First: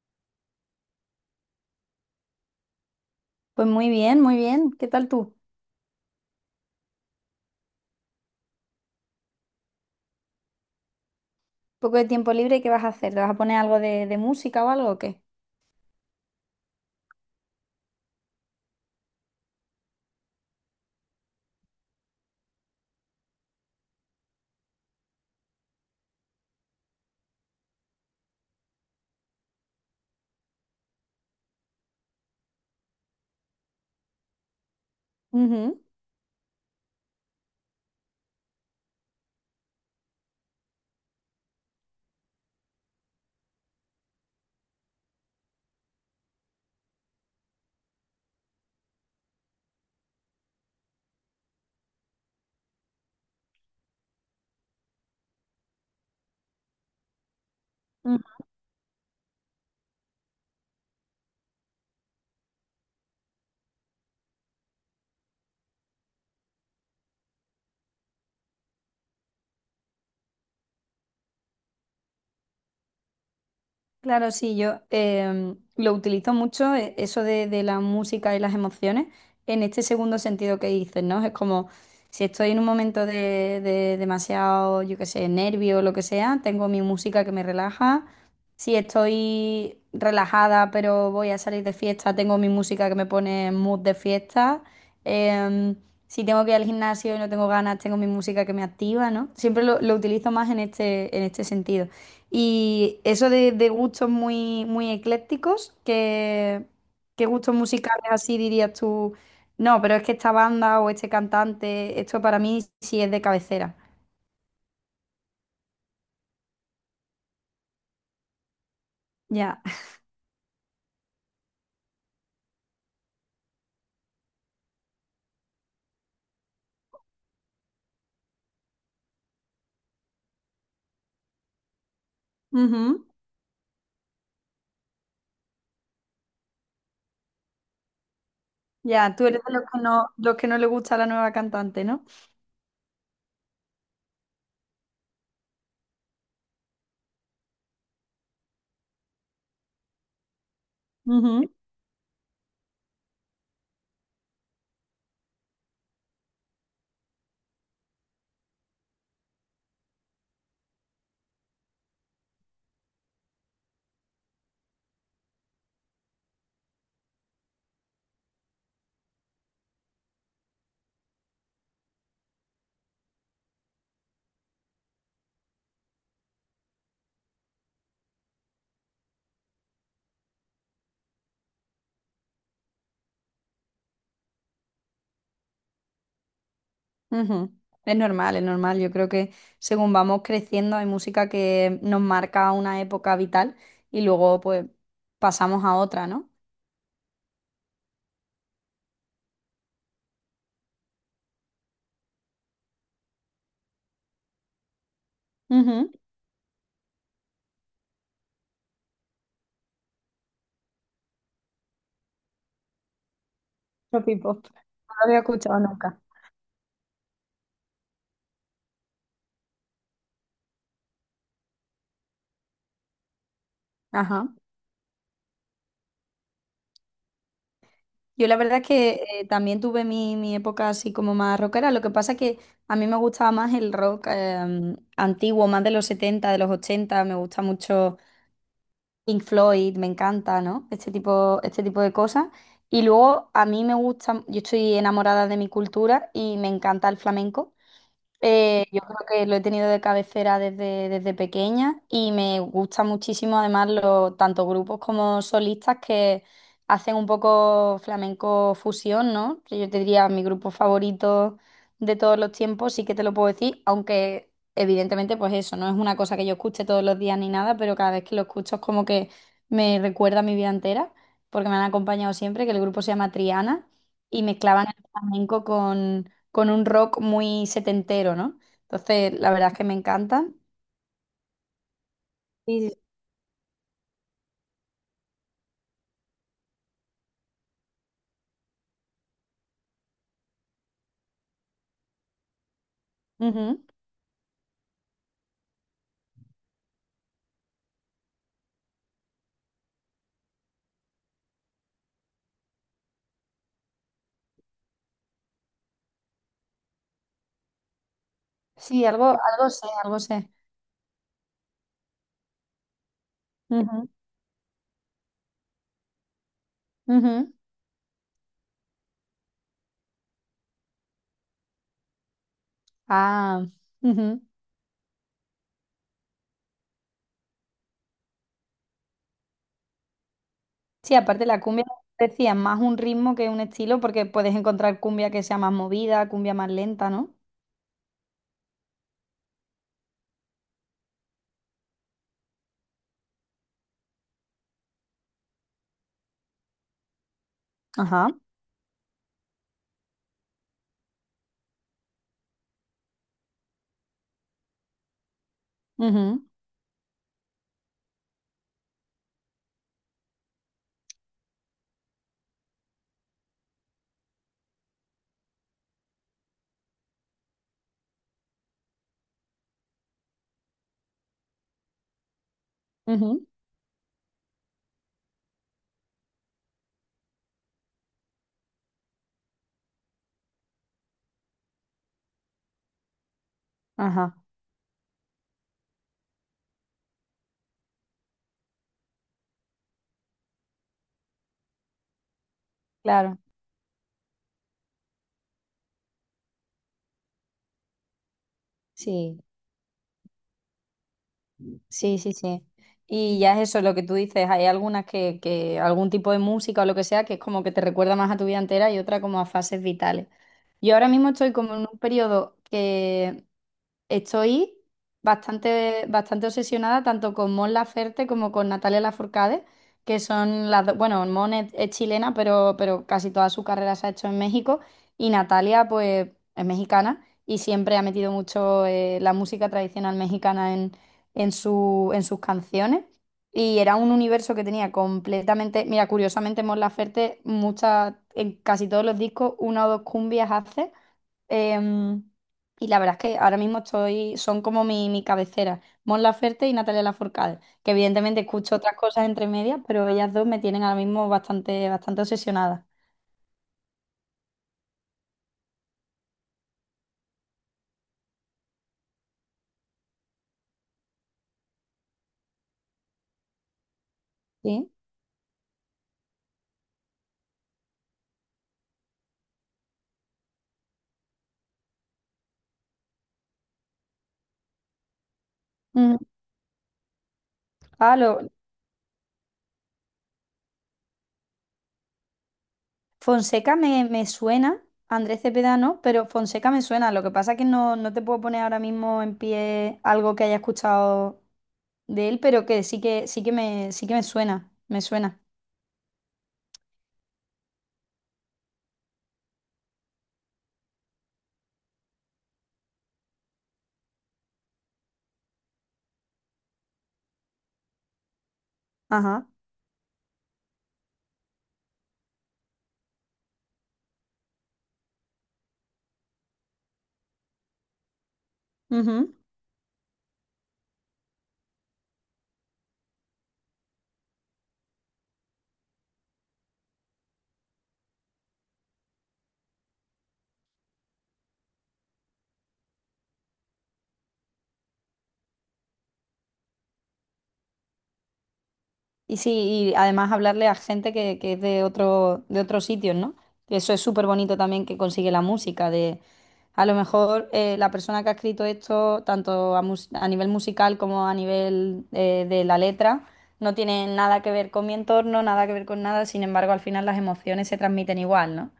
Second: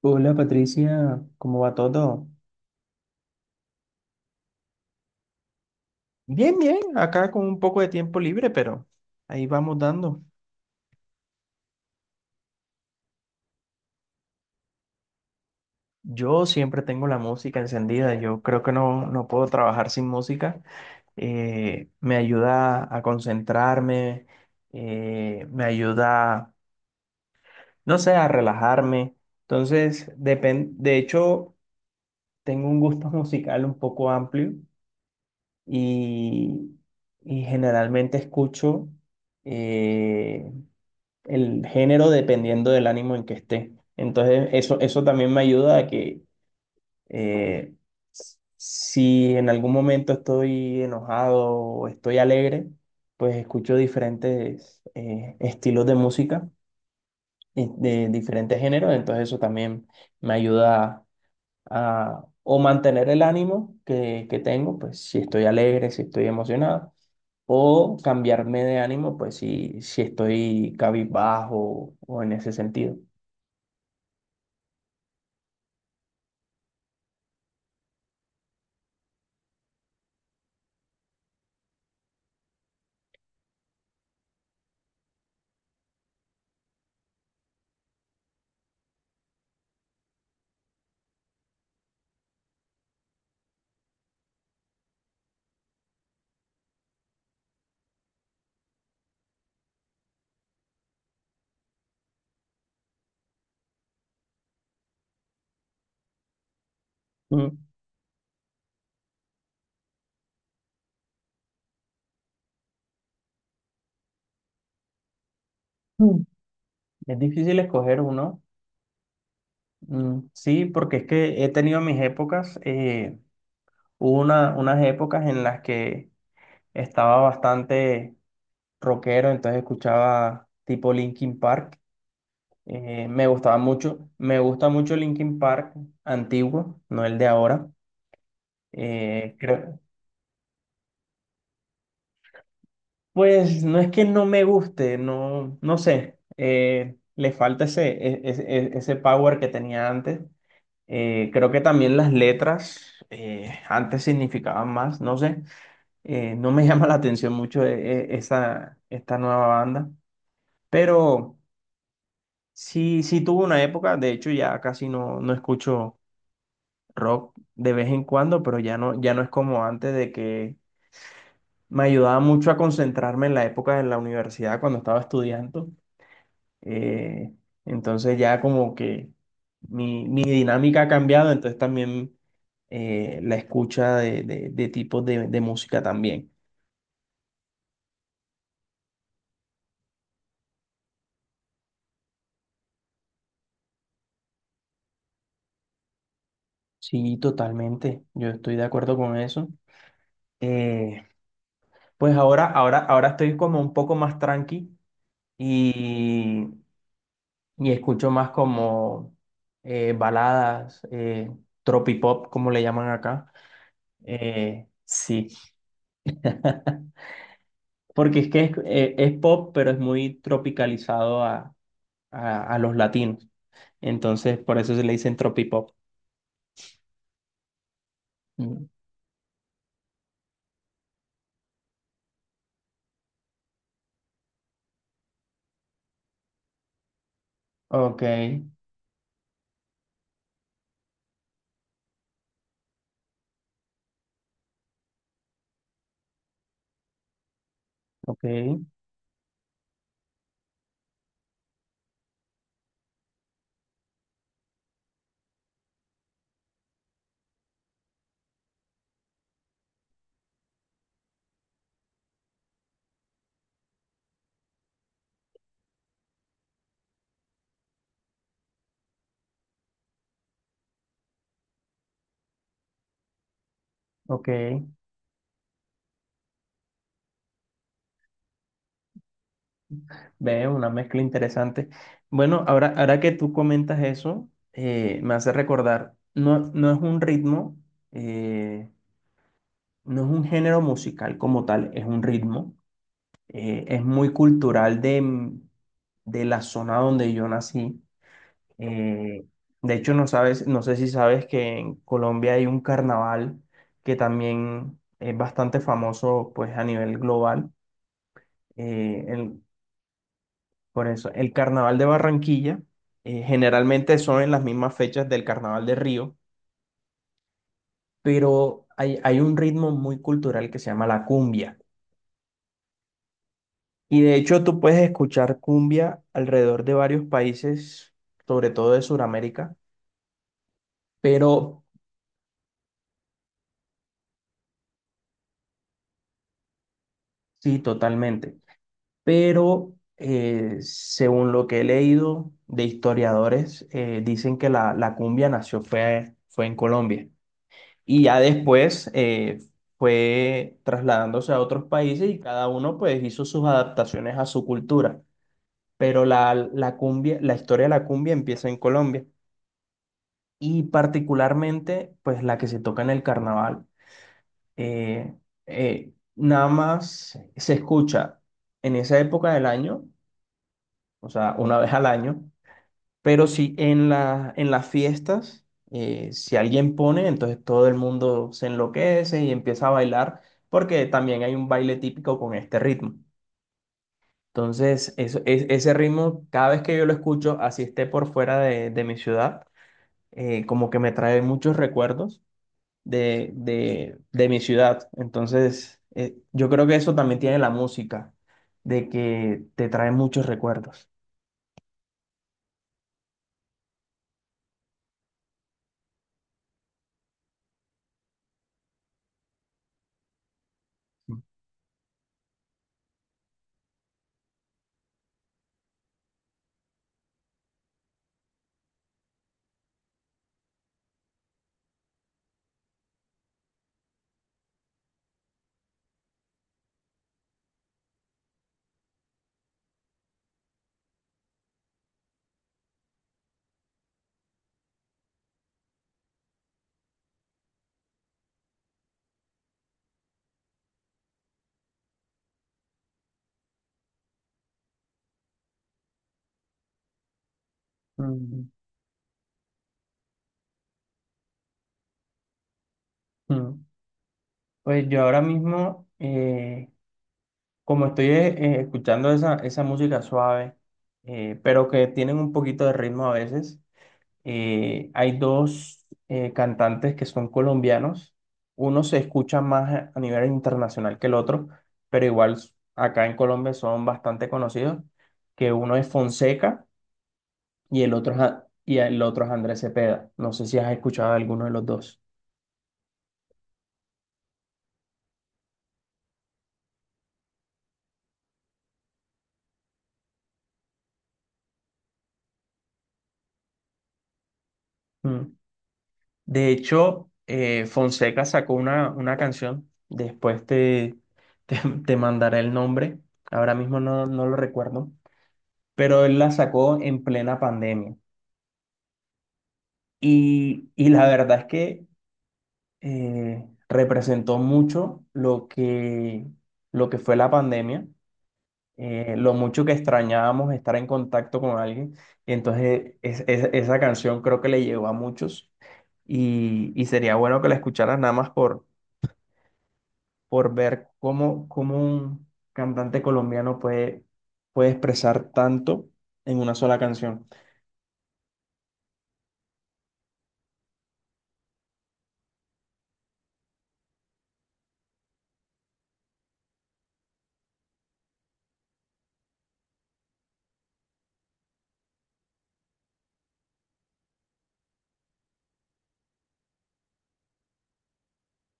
Hola Patricia, ¿cómo va todo? Pues muy bien, muy bien. ¿Qué tal tú? Bien, bien, acá con un poco de tiempo libre, pero ahí vamos dando. ¿Poco de tiempo libre? ¿Qué vas a hacer? ¿Te vas a poner algo de música o algo o qué? Yo siempre tengo la música encendida, yo creo que no puedo trabajar sin música. Me ayuda a concentrarme, me ayuda, no sé, a relajarme. Entonces, de hecho, tengo un gusto musical un poco amplio Ujú. y, y generalmente escucho eh, el género dependiendo del ánimo en que esté. Entonces, eso también me ayuda a que, eh, si en algún momento estoy enojado o estoy alegre, pues escucho diferentes estilos de música y de diferentes géneros. Entonces, eso también me ayuda a, o mantener el ánimo que tengo, pues si estoy alegre, si estoy emocionado. O cambiarme de ánimo, pues si estoy cabizbajo o en ese sentido. Claro, sí, yo lo utilizo mucho, eso de la música y las emociones, en este segundo sentido que dices, ¿no? Es como si estoy en un momento de demasiado, yo qué sé, nervio o lo que sea, tengo mi música que me relaja. Si estoy relajada pero voy a salir de fiesta, tengo mi música que me pone en mood de fiesta. Em, si tengo que ir al gimnasio y no tengo ganas, tengo mi música que me activa, ¿no? Siempre lo utilizo más en este sentido. Y eso de gustos muy, muy eclécticos, ¿qué Mm, gustos musicales así dirías tú? No, pero es que esta banda o este cantante, esto para mí sí es de cabecera. mm, es difícil escoger uno. Ya. Mm, sí, porque es que he tenido mis épocas. Hubo unas épocas en las que estaba bastante rockero, entonces escuchaba tipo Linkin Park. Ujú. Me gustaba mucho. Me gusta mucho Linkin Park antiguo, no el de ahora. Ya, tú Eh, eres de creo, los que no le gusta la nueva cantante, ¿no? Pues no es que no me guste, no, no sé, le falta ese, ese power que tenía antes. Ujú, Creo que también las letras antes significaban más, no sé. No me llama la atención mucho esa, esta nueva banda, pero sí, sí tuvo una época, de hecho ya casi no escucho rock de vez en cuando, pero ya no, ya no es como antes de que me ayudaba mucho a concentrarme en la época de la universidad cuando estaba estudiando. Eh, entonces, ya como que mi dinámica ha cambiado, entonces también la escucha de, de tipos de música también. ujú. Es normal, es normal. Yo creo que según vamos creciendo hay música que nos marca una época vital y luego pues pasamos a otra, ¿no? Sí, totalmente, yo estoy de acuerdo con eso. Eh, pues ahora estoy como un poco más tranqui Ujú. y, y escucho más como baladas, tropipop, como le llaman acá. Los P-pop. No lo había Sí. escuchado nunca. Porque es que es pop, pero es muy tropicalizado a, a los latinos. Ajá. Entonces, por eso se le dicen tropipop. Yo la verdad es Mm. que también tuve mi época así como más rockera. Lo que pasa es que a mí me gustaba más el rock antiguo, más de los 70, de los 80. Me gusta mucho Ok, Pink Floyd, me encanta, ¿no? Este tipo de cosas. Y luego a mí me gusta, yo estoy enamorada de mi cultura y me encanta el flamenco. ok, Yo creo que lo he tenido de cabecera desde pequeña y me gusta muchísimo además los tanto grupos como solistas que hacen un poco flamenco fusión, ¿no? Que yo te diría mi grupo favorito de todos los tiempos, sí que te lo puedo decir, aunque evidentemente pues eso, no es una cosa que yo escuche todos los días ni nada, pero cada vez que lo escucho es como que me recuerda a mi vida entera, porque me han acompañado siempre, que el grupo se llama Triana y ok. mezclaban el flamenco con un rock muy setentero, ¿no? Entonces, la verdad es que me encanta. Veo una mezcla interesante. Bueno, Sí, sí. ahora que tú comentas eso, me hace recordar, no, no es un ritmo, eh, no es un género musical como tal, es un ritmo. Ujú. Es muy cultural de la zona donde yo nací. Eh, de hecho, no sabes, no sé si sabes que en Colombia hay un carnaval que también es bastante famoso pues a nivel global. Sí, Eh, algo, el- algo sé, algo sé. por eso, el carnaval de Barranquilla Ujú, generalmente son en las mismas fechas del carnaval de Río, ujú. pero hay un ritmo muy cultural que se llama la cumbia. Ah, Y de ujú. hecho, tú puedes escuchar cumbia alrededor de varios países, sobre todo de Sudamérica, Sí, aparte la pero cumbia, como decía, es más un ritmo que un estilo, porque puedes encontrar cumbia que sea más movida, cumbia más lenta, ¿no? sí, totalmente. Pero según lo que he leído de historiadores, dicen que la cumbia nació fue, fue en Colombia y Ajá. ya después fue trasladándose a otros países y cada uno pues hizo sus adaptaciones a su cultura, pero Ujú, la cumbia, la historia de la cumbia empieza en Colombia y particularmente pues la que se toca en el carnaval. eh, Nada más se escucha en esa época del año, o sea, una vez al año. Pero ujú. si en la, en las fiestas, si alguien pone, entonces todo el mundo se enloquece y empieza a bailar, porque también hay un baile típico con este ritmo. Ajá, Entonces, ese ritmo, cada vez que yo lo escucho, así esté por fuera de mi ciudad, como que me trae muchos recuerdos claro. de, de mi ciudad. Entonces, yo creo que eso también tiene la música, de Sí. que te trae muchos recuerdos. Sí, sí, sí. Y ya es eso lo que tú dices, hay algunas que algún tipo de música o lo que sea que es como que te recuerda más a tu vida entera y otra como a fases vitales. Yo ahora mismo estoy como en un periodo que estoy bastante, bastante obsesionada tanto con Mon Laferte como con Natalia Lafourcade, que son las dos, bueno, Mon es chilena, pero casi toda su carrera se ha hecho en México y Natalia pues es mexicana y siempre ha metido mucho la música tradicional mexicana en en sus canciones. Y era un universo que tenía completamente, mira, curiosamente Mon Laferte, muchas, en casi todos los discos, una o dos cumbias hace. Em, y la verdad es que ahora mismo estoy, son como mi cabecera, Mon Laferte y Natalia Lafourcade, que evidentemente Mm, escucho otras cosas entre medias, pero ellas dos me tienen ahora mismo bastante, bastante obsesionada. mm. Pues yo ahora mismo, como estoy escuchando esa música suave, pero que tienen un poquito de ritmo a veces, ¿Sí? Hay dos cantantes que son colombianos. Uno se escucha más a nivel internacional que el otro, pero igual acá en Colombia son bastante conocidos, que uno es Mm. Fonseca y el Ah, otro, lo es Andrés Cepeda. No sé si has escuchado alguno de los dos. Fonseca me suena, Andrés Cepeda no, pero Fonseca me suena. Lo que pasa es que no, no te puedo poner ahora mismo en pie algo que haya escuchado de él, pero que sí que, sí que me suena, me suena. Mm. De hecho, Fonseca sacó una canción, después te, te mandaré el nombre, ahora mismo no lo recuerdo, pero él la sacó en plena pandemia. Ajá. Y la verdad es que representó mucho lo que fue la pandemia, lo mucho que extrañábamos estar en contacto con alguien. Entonces, esa canción creo que le llegó a muchos y sería bueno que la escucharas nada más por ver cómo, cómo un cantante colombiano puede, puede expresar tanto en una sola canción. Y sí, y además hablarle a gente que es de otro, de otros sitios, ¿no? Que eso es súper bonito también que consigue la música, de a lo mejor la persona que ha escrito esto, tanto a, a nivel musical como a nivel de la letra, no tiene nada que ver con mi entorno, nada que ver con nada, sin embargo, al final las emociones se transmiten igual, ¿no?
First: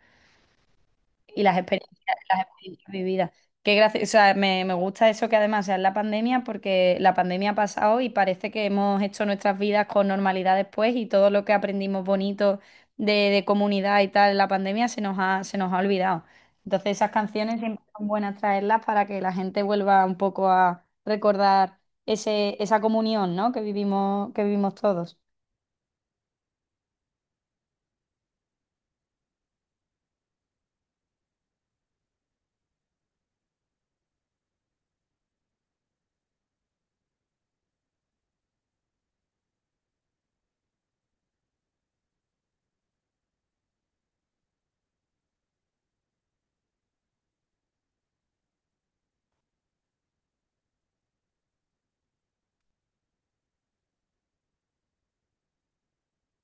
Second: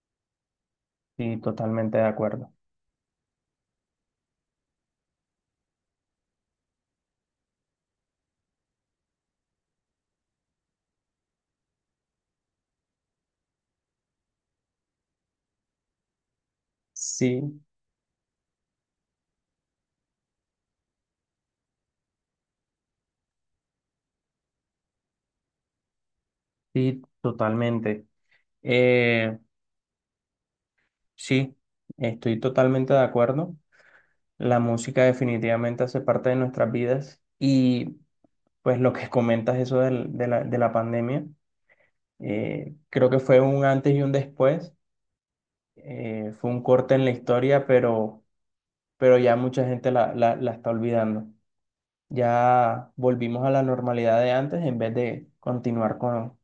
Sí, Y totalmente de las acuerdo. experiencias vividas. O sea, me gusta eso que además sea en la pandemia, porque la pandemia ha pasado y parece que hemos hecho nuestras vidas con normalidad después y todo lo que aprendimos bonito de comunidad y tal en la pandemia se nos ha olvidado. Entonces esas Sí, canciones siempre son buenas traerlas para que la gente vuelva un poco a recordar esa comunión, ¿no? Que vivimos, que vivimos todos. sí, totalmente. Eh, sí, estoy totalmente de acuerdo. La música definitivamente hace parte de nuestras vidas y pues lo que comentas eso de la pandemia, creo que fue un antes y un después. Fue un corte en la historia, pero ya mucha gente la está olvidando. Ya volvimos a la normalidad de antes en vez de continuar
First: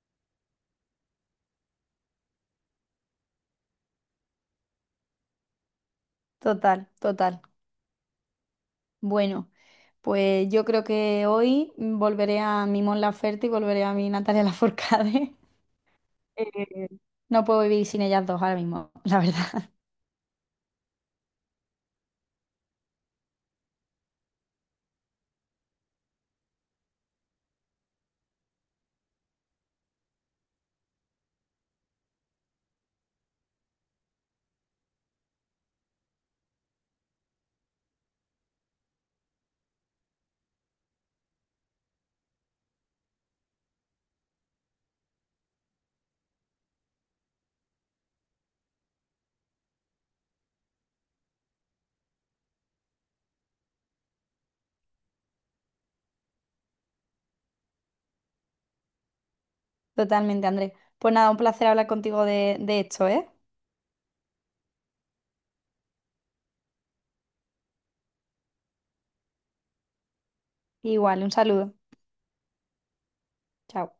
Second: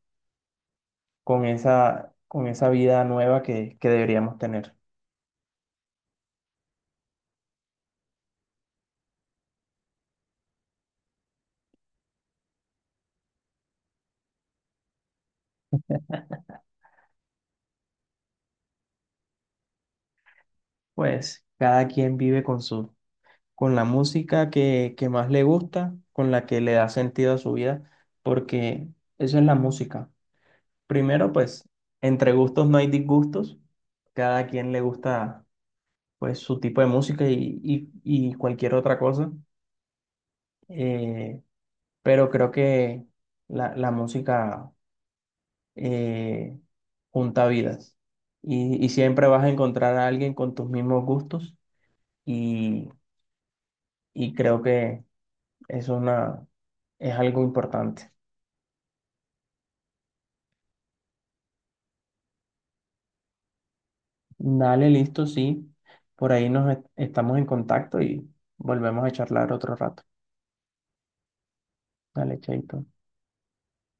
con esa vida nueva que deberíamos tener. Total, total. Bueno, pues yo creo que hoy volveré a mi Mon Laferte y volveré a mi Natalia Lafourcade. Eh, no puedo vivir sin ellas dos ahora mismo, la verdad. Pues cada quien vive con su, con la música que más le gusta, con la que le da sentido a su vida, porque eso es la música. Primero, pues, entre gustos no hay disgustos. Cada quien le gusta, pues, su tipo de música y cualquier otra cosa. Eh, pero creo que la música eh, junta vidas y siempre vas a encontrar a alguien con tus mismos gustos y, y creo que es una, es algo importante. Totalmente, Andrés. Pues nada, un placer hablar contigo de esto, ¿eh? Dale, listo, sí. Por ahí estamos en contacto y volvemos a charlar otro rato. Igual, un saludo. Dale, chaito. Chao.